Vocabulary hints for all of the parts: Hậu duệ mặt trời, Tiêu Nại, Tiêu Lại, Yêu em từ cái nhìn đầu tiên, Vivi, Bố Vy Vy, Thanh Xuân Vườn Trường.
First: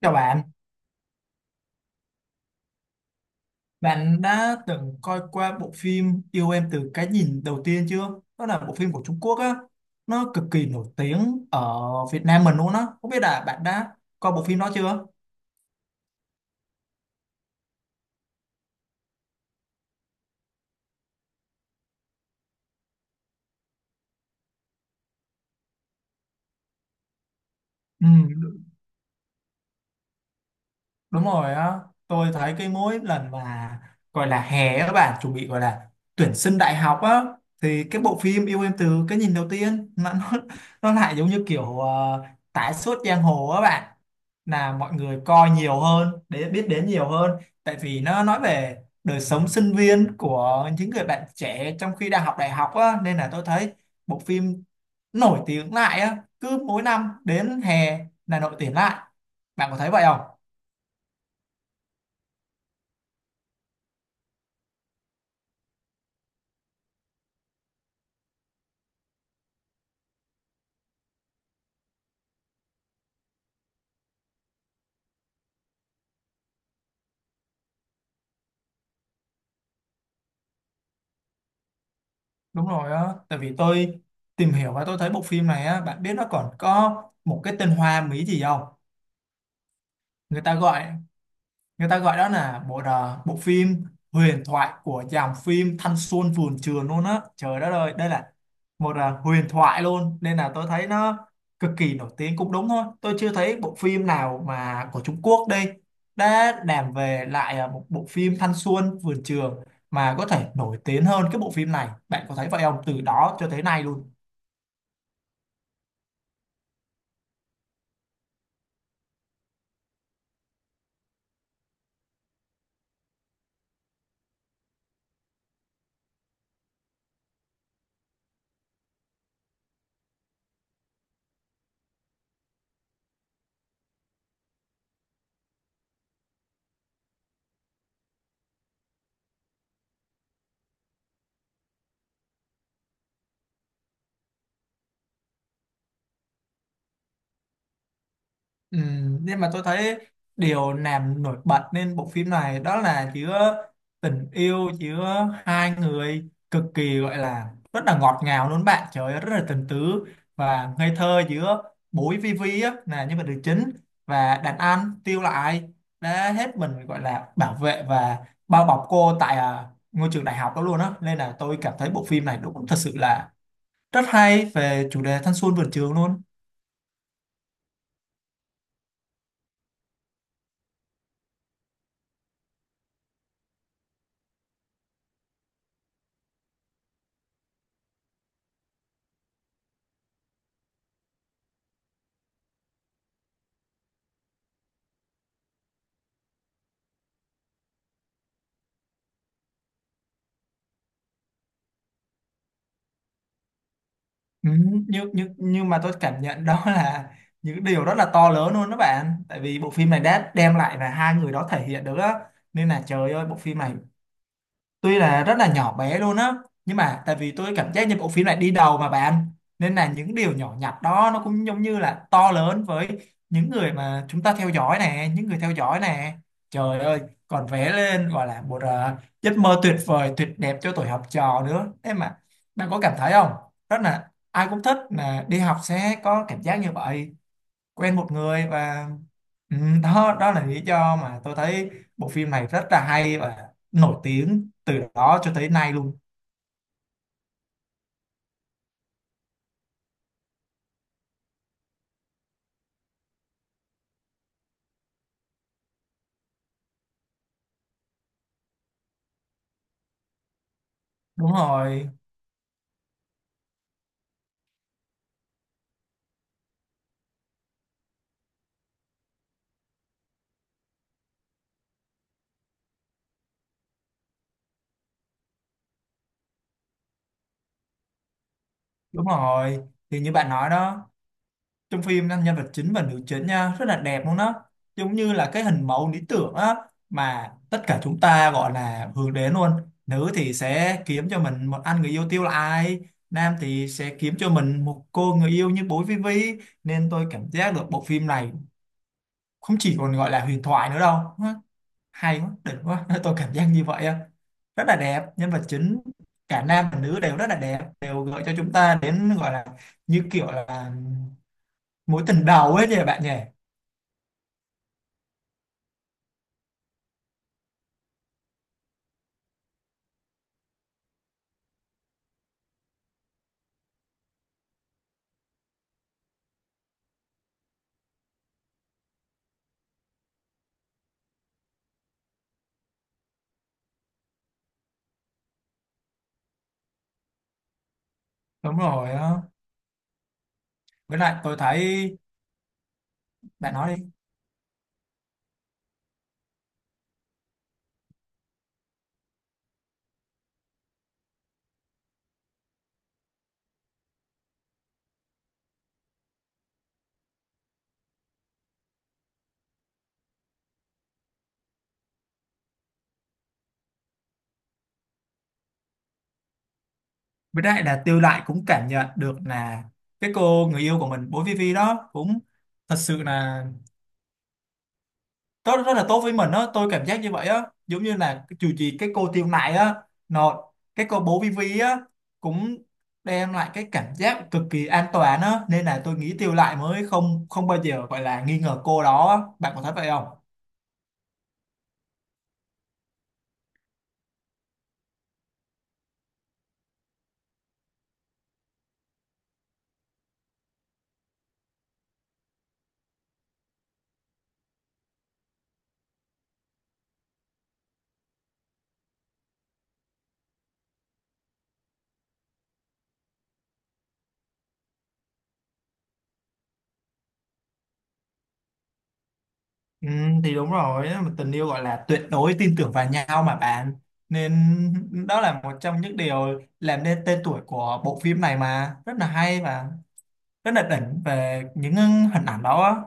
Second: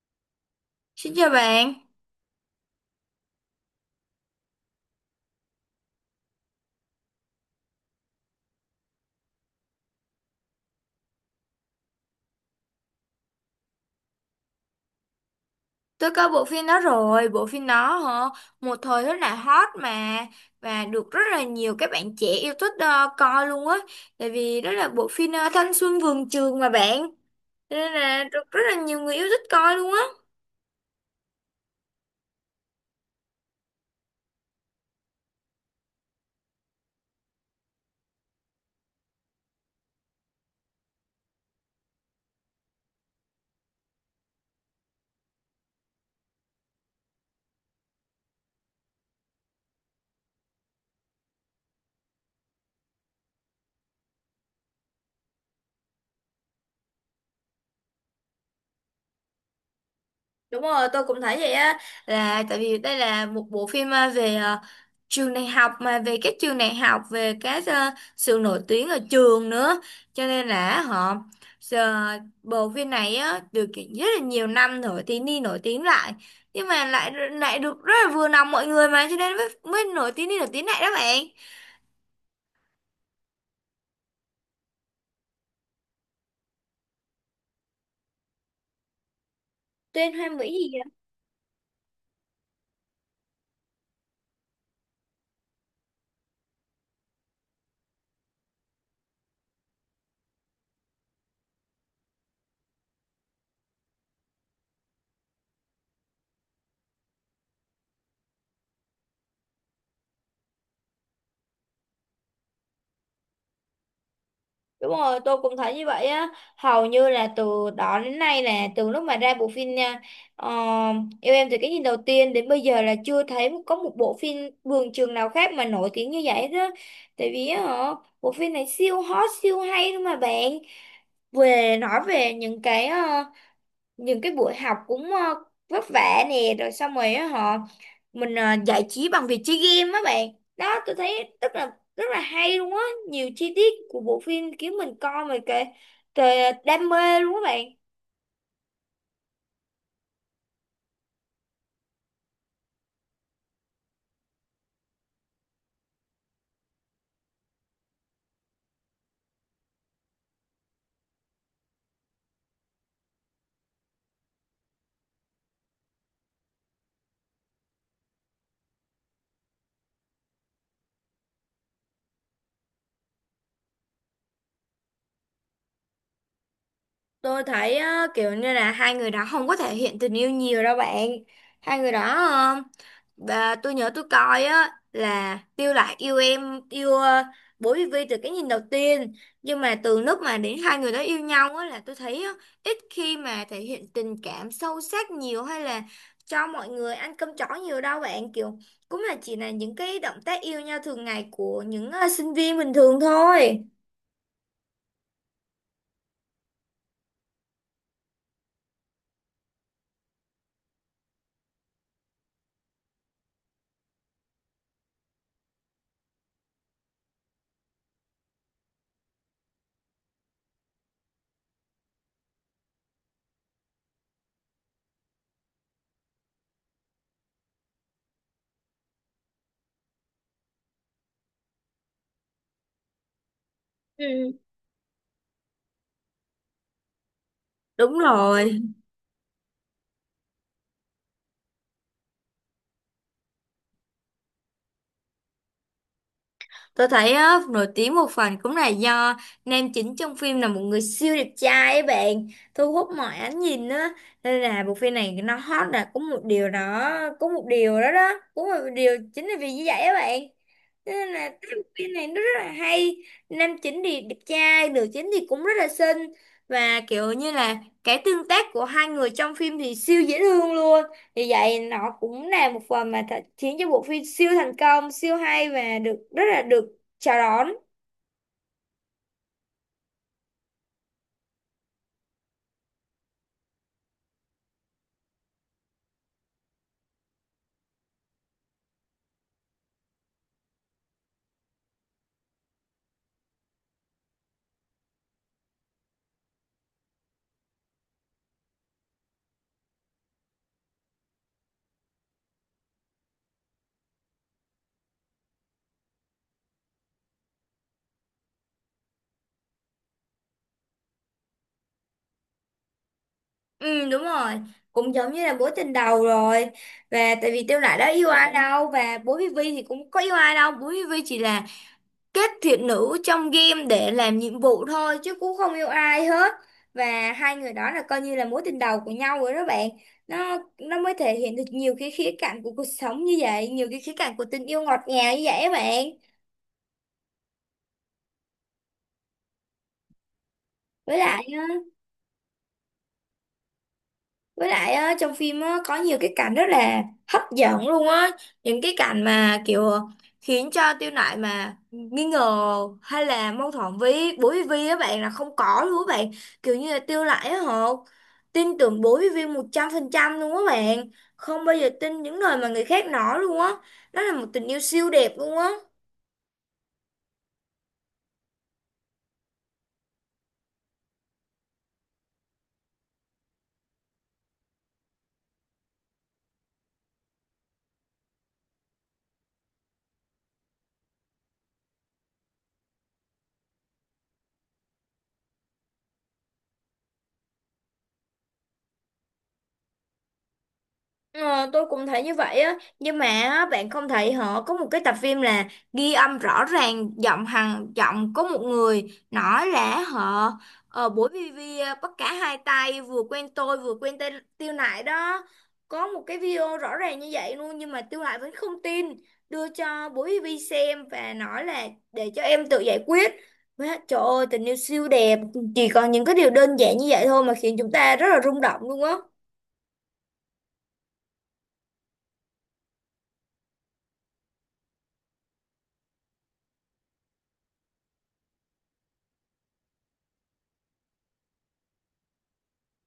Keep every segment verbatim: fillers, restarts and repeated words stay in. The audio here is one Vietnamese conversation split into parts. Chào bạn, Xin chào bạn, bạn đã từng coi qua bộ phim Yêu em từ cái nhìn đầu tiên chưa? Đó là bộ phim của Trung Quốc á, nó cực kỳ nổi tiếng ở Việt Nam mình luôn á. Không biết là bạn đã coi bộ phim đó chưa? tôi coi bộ phim đó rồi. Bộ phim đó hả, một thời rất là hot mà và được rất là nhiều các bạn trẻ yêu thích, ờ, coi luôn á, tại vì đó là bộ phim, ờ, thanh xuân vườn trường mà bạn. Cho nên Ừ, là được rất là nhiều người yêu thích coi luôn á. đúng rồi á, tôi thấy cái mỗi lần mà gọi là hè các bạn chuẩn bị gọi là tuyển sinh đại học á, thì cái bộ phim yêu em từ cái nhìn đầu tiên nó nó, nó lại giống như kiểu uh, tái xuất giang hồ các bạn, là mọi người coi nhiều hơn để biết đến nhiều hơn, tại vì nó nói về đời sống sinh viên của những người bạn trẻ trong khi đang học đại học á, nên là tôi thấy bộ phim nổi tiếng lại á, cứ mỗi năm đến hè là nổi tiếng lại, bạn có thấy vậy không? Đúng rồi, tôi cũng thấy vậy á, là tại vì đây là một bộ phim, à, về, à, trường đại học, mà về các trường đại học, về các, à, sự nổi tiếng ở trường nữa, cho nên là họ giờ bộ phim này á được kiện rất là nhiều năm rồi thì đi nổi tiếng lại, nhưng mà lại lại được rất là vừa lòng mọi người, mà cho nên mới, mới nổi tiếng đi nổi tiếng lại đó bạn. Đúng rồi á, tại vì tôi tìm hiểu và tôi thấy bộ phim này á, bạn biết nó còn có một cái tên Hoa Mỹ gì không? Tên hoa Người mỹ ta gì? gọi, người ta gọi đó là bộ đờ- bộ phim huyền thoại của dòng phim Thanh Xuân Vườn Trường luôn á. Trời đất ơi, đây là một à, huyền thoại luôn, nên là tôi thấy nó cực kỳ nổi tiếng cũng đúng thôi. Tôi chưa thấy bộ phim nào mà của Trung Quốc đây đã làm về lại à, một bộ phim Thanh Xuân Vườn Trường mà có thể nổi tiếng hơn cái bộ phim này. Bạn có thấy vậy không? Từ đó cho tới nay luôn. Đúng rồi, tôi cũng thấy như vậy á. Hầu như là từ đó đến nay, là từ lúc mà ra bộ phim nha, ờ, yêu em từ cái nhìn đầu tiên đến bây giờ là chưa thấy có một bộ phim vườn trường nào khác mà nổi tiếng như vậy đó. Tại vì á, hả, bộ phim này siêu hot, siêu hay luôn mà bạn. Về nói về những cái ờ, những cái buổi học cũng, ờ, vất vả nè, rồi xong rồi á họ mình, ờ, giải trí bằng việc chơi game á bạn. Đó, tôi thấy rất là rất là hay luôn á, nhiều chi tiết của bộ phim khiến mình coi mà kệ kệ đam mê luôn á bạn. Ừ, nhưng mà tôi thấy điều làm nổi bật nên bộ phim này đó là chứa tình yêu, chứa hai người cực kỳ, gọi là rất là ngọt ngào luôn bạn, trời ơi, rất là tình tứ và ngây thơ giữa bối Vivi á là nhân vật nữ chính và đàn anh Tiêu Lại đã hết mình, gọi là bảo vệ và bao bọc cô tại à, ngôi trường đại học đó luôn á, nên là tôi cảm thấy bộ phim này đúng thật sự là rất hay về chủ đề thanh xuân vườn trường luôn. Tôi thấy, ờ, kiểu như là hai người đó không có thể hiện tình yêu nhiều đâu bạn. Hai người đó, bà, tôi nhớ tôi coi á là Tiêu Lạc yêu em yêu, uh, Bố Vy Vy từ cái nhìn đầu tiên, nhưng mà từ lúc mà đến hai người đó yêu nhau á là tôi thấy á, ít khi mà thể hiện tình cảm sâu sắc nhiều, hay là cho mọi người ăn cơm chó nhiều đâu bạn. Kiểu cũng là chỉ là những cái động tác yêu nhau thường ngày của những, uh, sinh viên bình thường thôi. Ừ, nhưng nhưng nhưng mà tôi cảm nhận đó là những điều rất là to lớn luôn đó bạn, tại vì bộ phim này đã đem lại là hai người đó thể hiện được á, nên là trời ơi, bộ phim này tuy là rất là nhỏ bé luôn á, nhưng mà tại vì tôi cảm giác như bộ phim này đi đầu mà bạn, nên là những điều nhỏ nhặt đó nó cũng giống như là to lớn với những người mà chúng ta theo dõi nè, những người theo dõi nè, trời ơi, còn vẽ lên gọi là một ờ, giấc mơ tuyệt vời tuyệt đẹp cho tuổi học trò nữa thế mà, bạn có cảm thấy không? Rất là Ừ. ai cũng thích là đi học sẽ có cảm giác như vậy, quen Đúng một người rồi. và ừ, đó, đó là lý do mà tôi thấy bộ phim này rất là hay và nổi tiếng từ đó cho tới nay luôn. Tôi thấy á, nổi tiếng một phần cũng là do nam chính trong phim là một người siêu đẹp trai ấy bạn, thu hút mọi ánh nhìn á, nên là bộ phim này nó hot là cũng một điều đó, cũng một điều đó đó cũng một điều chính là vì như vậy á bạn. Thế nên là Đúng cái bộ rồi, phim này nó rất là hay, nam chính thì đẹp trai, nữ chính thì cũng rất là xinh, và kiểu như là cái tương tác của hai người trong phim thì siêu dễ thương luôn. Vì vậy nó cũng là một phần mà th- khiến cho bộ phim siêu thành công, siêu hay và được rất là được chào đón. đúng rồi, thì như bạn nói đó, trong phim nhân vật chính và nữ chính nha rất là đẹp luôn đó, giống như là cái hình mẫu lý tưởng á mà tất cả chúng ta gọi là hướng đến luôn. Nữ thì sẽ kiếm cho mình một anh người yêu tiêu là ai, nam thì sẽ kiếm cho mình một cô người yêu như bố Vivi, nên tôi cảm giác được bộ phim này không chỉ còn gọi là huyền thoại nữa đâu. Nó hay quá, đỉnh quá tôi cảm giác như vậy á, rất là đẹp nhân vật chính, cả nam và nữ đều rất là đẹp, đều gợi cho chúng ta đến gọi là như kiểu là mối tình đầu ấy nhỉ, bạn nhỉ? Ừ đúng rồi, cũng giống như là mối tình đầu rồi. Và tại vì Tiêu Nại đã yêu ai đâu, và Bố Vy Vy thì cũng có yêu ai đâu. Bố Vy Vy chỉ là kết thiện nữ trong game để làm nhiệm vụ thôi chứ cũng không yêu ai hết. Và hai người đó là coi như là mối tình đầu của nhau rồi đó bạn. Nó nó mới thể hiện được nhiều cái khía cạnh của cuộc sống như vậy, nhiều cái khía cạnh của tình yêu ngọt ngào như vậy á bạn. Đúng rồi á. Với Với lại lại tôi á, thấy, bạn nói đi. với lại á, trong phim á, có nhiều cái cảnh rất là hấp dẫn luôn á. Những cái cảnh mà kiểu khiến cho Tiêu Nại mà nghi ngờ hay là mâu thuẫn với bố với Vi á bạn là không có luôn á bạn. Kiểu như là Tiêu Nại á họ tin tưởng bố với Vi một trăm phần trăm luôn á bạn. Không bao giờ tin những lời mà người khác nói luôn á. Đó là một tình yêu siêu đẹp luôn á. Với lại là Tiêu Lại cũng cảm nhận được là cái cô người yêu của mình bố Vivi đó cũng thật sự là rất rất là tốt với mình á, tôi cảm giác như vậy á, giống như là cái- dù gì cái cô Tiêu Nại á nó, cái cô bố Vivi á cũng đem lại cái cảm giác cực kỳ an toàn á, nên là tôi nghĩ Tiêu Nại mới không không bao giờ gọi là nghi ngờ cô đó á. Bạn có thấy vậy không? Ờ, tôi cũng thấy như vậy á, nhưng mà á, bạn không thấy họ có một cái tập phim là ghi âm rõ ràng giọng hằng giọng, có một người nói là họ, ờ, buổi bê vê bắt cả hai tay vừa quen tôi vừa quen tên Tiêu Nại đó, có một cái video rõ ràng như vậy luôn, nhưng mà Tiêu Nại vẫn không tin, đưa cho buổi bê vê xem và nói là để cho em tự giải quyết. Má, trời ơi tình yêu siêu đẹp, chỉ còn những cái điều đơn giản như vậy thôi mà khiến chúng ta rất là rung động luôn á. Ừ, thì đúng rồi á, mà tình yêu gọi là tuyệt đối tin tưởng vào nhau mà bạn, nên đó là một trong những điều làm nên tên tuổi của bộ phim này, mà rất là hay và rất là đỉnh về những hình ảnh đó á.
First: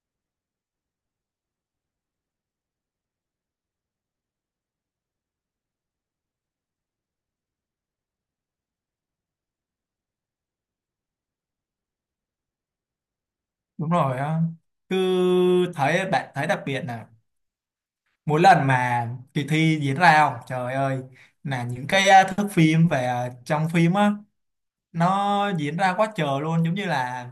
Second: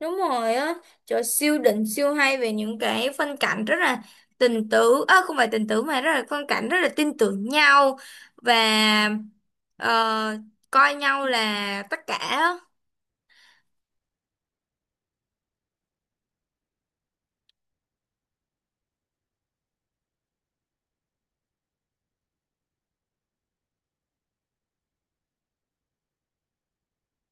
Đúng rồi á, trời siêu đỉnh siêu hay về những cái phân cảnh rất là tình tứ, à, không phải tình tứ mà rất là phân cảnh rất là tin tưởng nhau, và, ờ, coi nhau là tất cả. Đúng rồi á, cứ thấy bạn thấy đặc biệt là mỗi lần mà kỳ thi diễn ra không, trời ơi, là những cái à, thước phim về à, trong phim á nó diễn ra quá trời luôn, giống như là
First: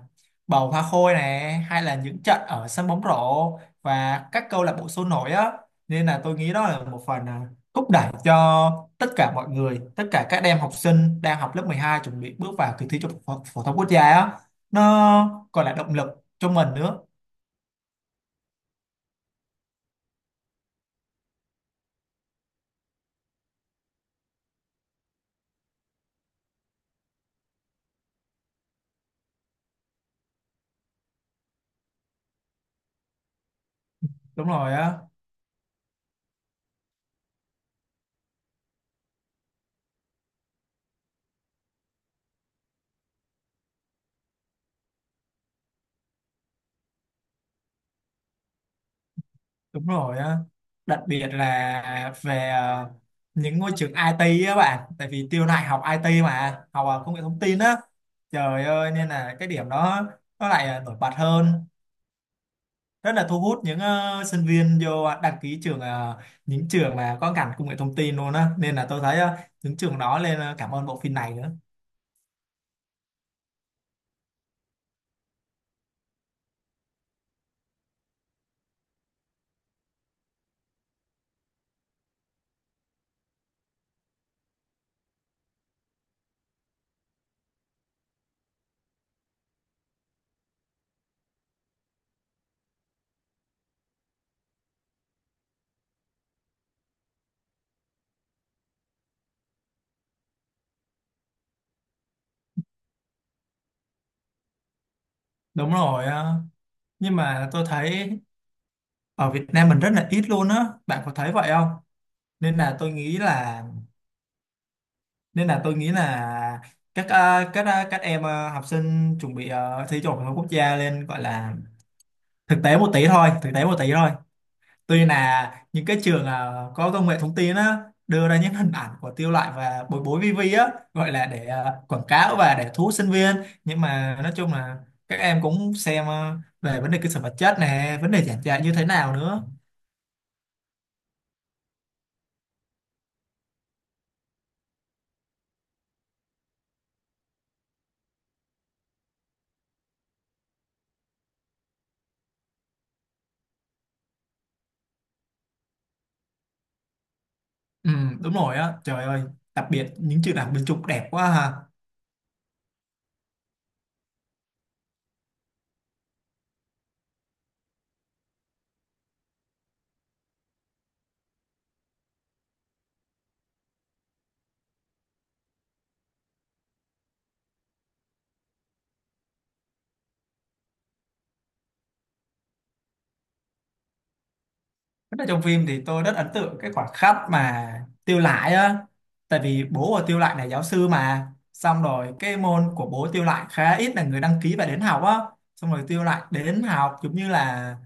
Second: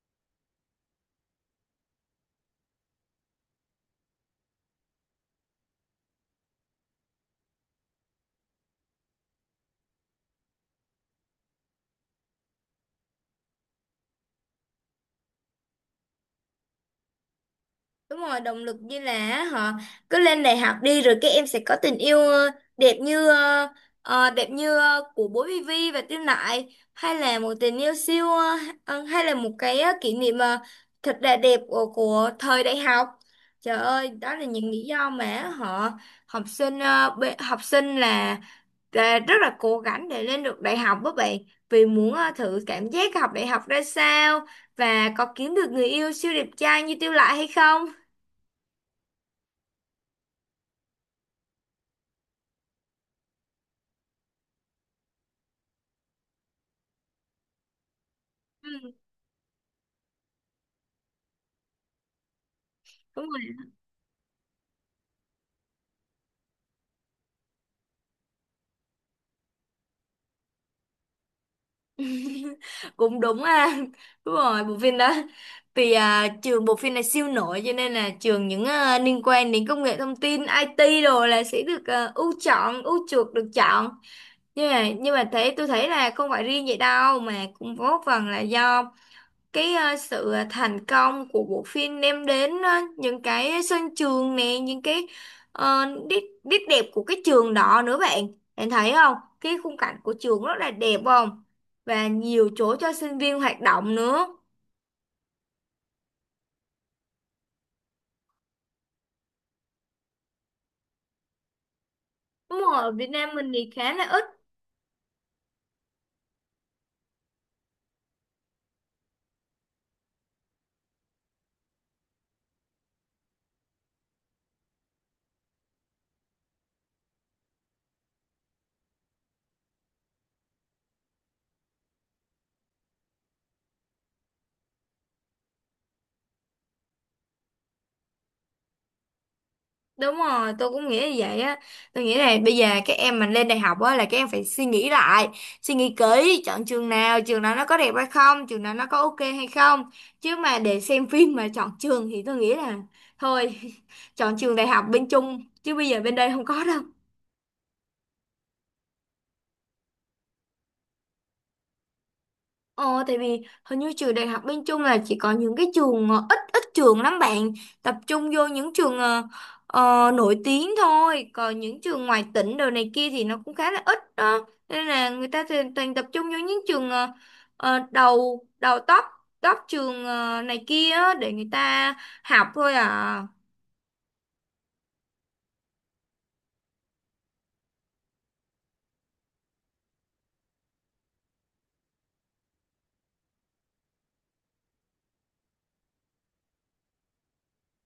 bầu hoa khôi này hay là những trận ở sân bóng rổ và các câu lạc bộ sôi nổi á, nên là tôi nghĩ đó là một phần à, thúc đẩy cho tất cả mọi người, tất cả các em học sinh đang học lớp mười hai chuẩn bị bước vào kỳ thi trung học phổ phổ thông quốc gia á, nó còn là động lực cho mình nữa. Đúng rồi, động lực như là họ cứ lên đại học đi rồi các em sẽ có tình yêu, ờ, đẹp như ờ, ờ, đẹp như, ờ, của bố Vivi và Tiêu Nại, hay là một tình yêu siêu, ờ, ờ, hay là một cái, ờ, kỷ niệm, ờ, thật là đẹp của, của thời đại học. Trời ơi, đó là Đúng những rồi lý á, do mà họ học sinh, ờ, bê- học sinh là, là rất là cố gắng để lên được đại học với bạn, vì muốn, ờ, thử cảm giác học đại học ra sao, và có kiếm được người yêu siêu đẹp trai như Tiêu Nại hay không. đúng rồi á, đặc biệt là về ờ, những ngôi trường i tê á bạn, tại vì Tiêu này học i tê mà, học ờ, công nghệ thông tin á, trời Ừ, ơi, nên là cái điểm đó nó lại ờ, nổi bật hơn, rất đúng là thu rồi. hút những ờ, sinh viên vô ờ, đăng ký trường ờ, những trường mà có ngành công nghệ thông tin luôn á, nên là tôi thấy ờ, những trường đó lên ờ, cảm ơn bộ phim này nữa. Cũng đúng ha, đúng rồi bộ phim đó, vì, à, trường bộ phim này siêu nổi cho nên là trường những, à, liên quan đến công nghệ thông tin ai ti đồ là sẽ được, à, ưu chọn ưu chuộc được chọn. Nhưng mà nhưng mà thế tôi thấy là không phải riêng vậy đâu mà cũng có phần là do cái, ờ, sự ờ, thành công của bộ phim đem đến, ờ, những cái sân trường nè, những cái, ờ, nét nét đẹp của cái trường đó nữa bạn. Bạn thấy không, cái khung cảnh của trường rất là đẹp không, và nhiều chỗ cho sinh viên hoạt động nữa. Đúng rồi ờ. Nhưng mà tôi thấy ở Việt Nam mình rất là ít luôn á, bạn có thấy vậy không, nên Đúng là rồi, ở tôi Việt nghĩ Nam mình là, thì khá là ít. nên là tôi nghĩ là các ờ, các ờ, các em ờ, học sinh chuẩn bị ờ, thi trung học phổ thông quốc gia lên gọi là thực tế một tí thôi, thực tế một tí thôi, tuy là những cái trường ờ, có công nghệ thông tin á đưa ra những hình ảnh của Tiêu Loại và Bối Bối vi vi á, gọi là để ờ, quảng cáo và để thu hút sinh viên, nhưng mà nói chung là các em cũng xem ờ, về vấn đề cơ sở vật chất này, vấn đề giảng dạy như thế nào nữa. Đúng rồi, tôi cũng nghĩ như vậy á. Tôi nghĩ là bây giờ các em mình lên đại học á là các em phải suy nghĩ lại, suy nghĩ kỹ, chọn trường nào, trường nào nó có đẹp hay không, trường nào nó có ok hay không. Chứ mà để xem phim mà chọn trường thì tôi nghĩ là thôi, chọn trường đại học bên Trung chứ bây giờ bên đây không có đâu. Ừ, đúng rồi á, trời ơi, đặc biệt những trường đại học bên Trung đẹp quá ha. Ờ, tại vì hình như trường đại học bên Trung là chỉ có những cái trường, ờ, ít ít trường lắm bạn, tập trung vô những trường, ờ, ờ, nổi tiếng thôi, còn những trường ngoài tỉnh đồ này kia thì nó cũng khá là ít đó, nên là người ta thì toàn tập trung vô những trường, ờ, ờ, đầu đầu top, top trường, ờ, này kia á, để người ta học thôi à. Rất là trong phim thì tôi rất ấn tượng cái khoảnh khắc mà Tiêu Lại á, tại vì bố của Tiêu Lại là giáo sư mà, xong rồi cái môn của bố Tiêu Lại khá ít là người đăng ký và đến học á, xong rồi Tiêu Lại đến học giống như là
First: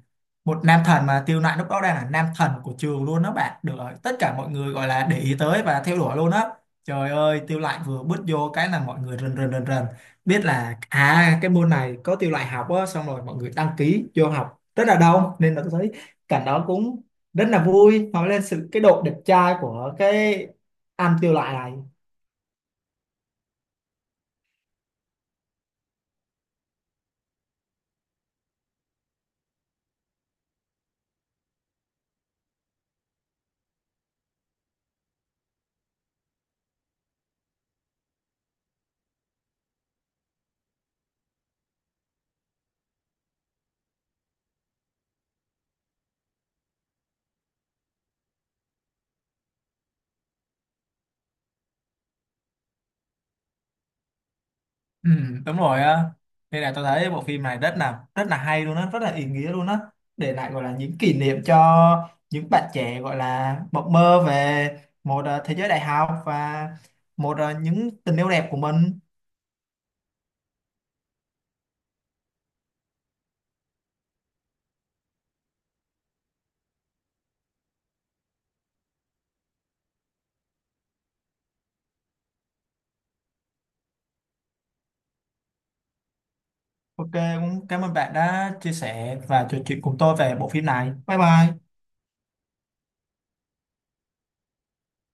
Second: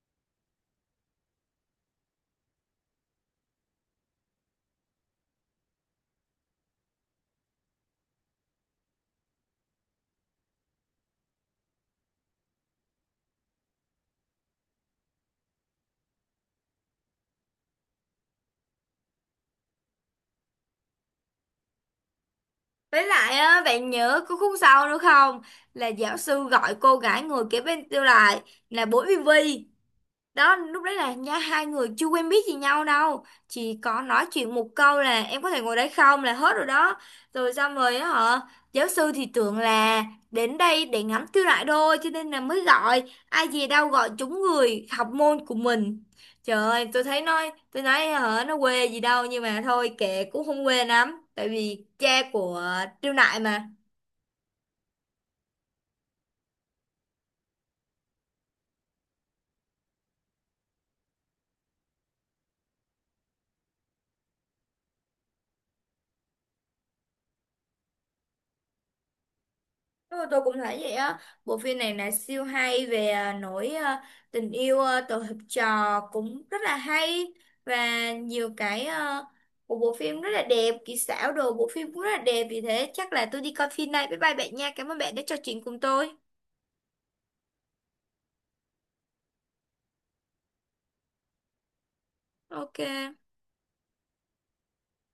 một nam thần, mà Tiêu Nạnh lúc đó đang là nam thần của trường luôn đó bạn, được rồi, tất cả mọi người gọi là để ý tới và theo đuổi luôn á, trời ơi Tiêu Nạnh vừa bước vô cái là mọi người rần rần rần rần biết là à cái môn này có Tiêu Nạnh học á, xong rồi mọi người đăng ký vô học rất là đông, nên là tôi thấy cảnh đó cũng rất là vui, nói lên sự cái độ đẹp trai của cái anh Tiêu Nạnh này. Với lại á bạn nhớ có khúc sau nữa không, là giáo sư gọi cô gái ngồi kế bên tôi lại, là bố Vivi đó, lúc đấy là nha hai người chưa quen biết gì nhau đâu, chỉ có nói chuyện một câu là em có thể ngồi đây không là hết rồi đó. Rồi xong rồi á hả, giáo sư thì tưởng là đến đây để ngắm tiêu đại đôi cho nên là mới gọi, ai dè đâu gọi trúng người học môn của mình. Trời ơi tôi thấy nói tôi nói hả, nó quê gì đâu, nhưng mà thôi kệ cũng không quê lắm tại vì cha của tiêu đại mà. Ừ, đúng rồi á, nên là tôi thấy bộ phim này rất là rất là hay luôn á, rất là ý nghĩa luôn á, để lại gọi là những kỷ niệm cho những bạn trẻ gọi là mộng mơ về một ờ, thế giới đại học và một ờ, những tình yêu đẹp của mình. Đúng rồi, tôi cũng thấy vậy á, bộ phim này là siêu hay về, à, nỗi à, tình yêu, à, tổ hợp trò cũng rất là hay, và nhiều cái, à, của bộ phim rất là đẹp, kỹ xảo đồ bộ phim cũng rất là đẹp, vì thế chắc là tôi đi coi phim này. Bye bye bạn nha, cảm ơn bạn đã trò chuyện cùng tôi. OK, cũng cảm ơn bạn đã chia sẻ và trò chuyện cùng tôi về bộ phim này, bye bye. Ok.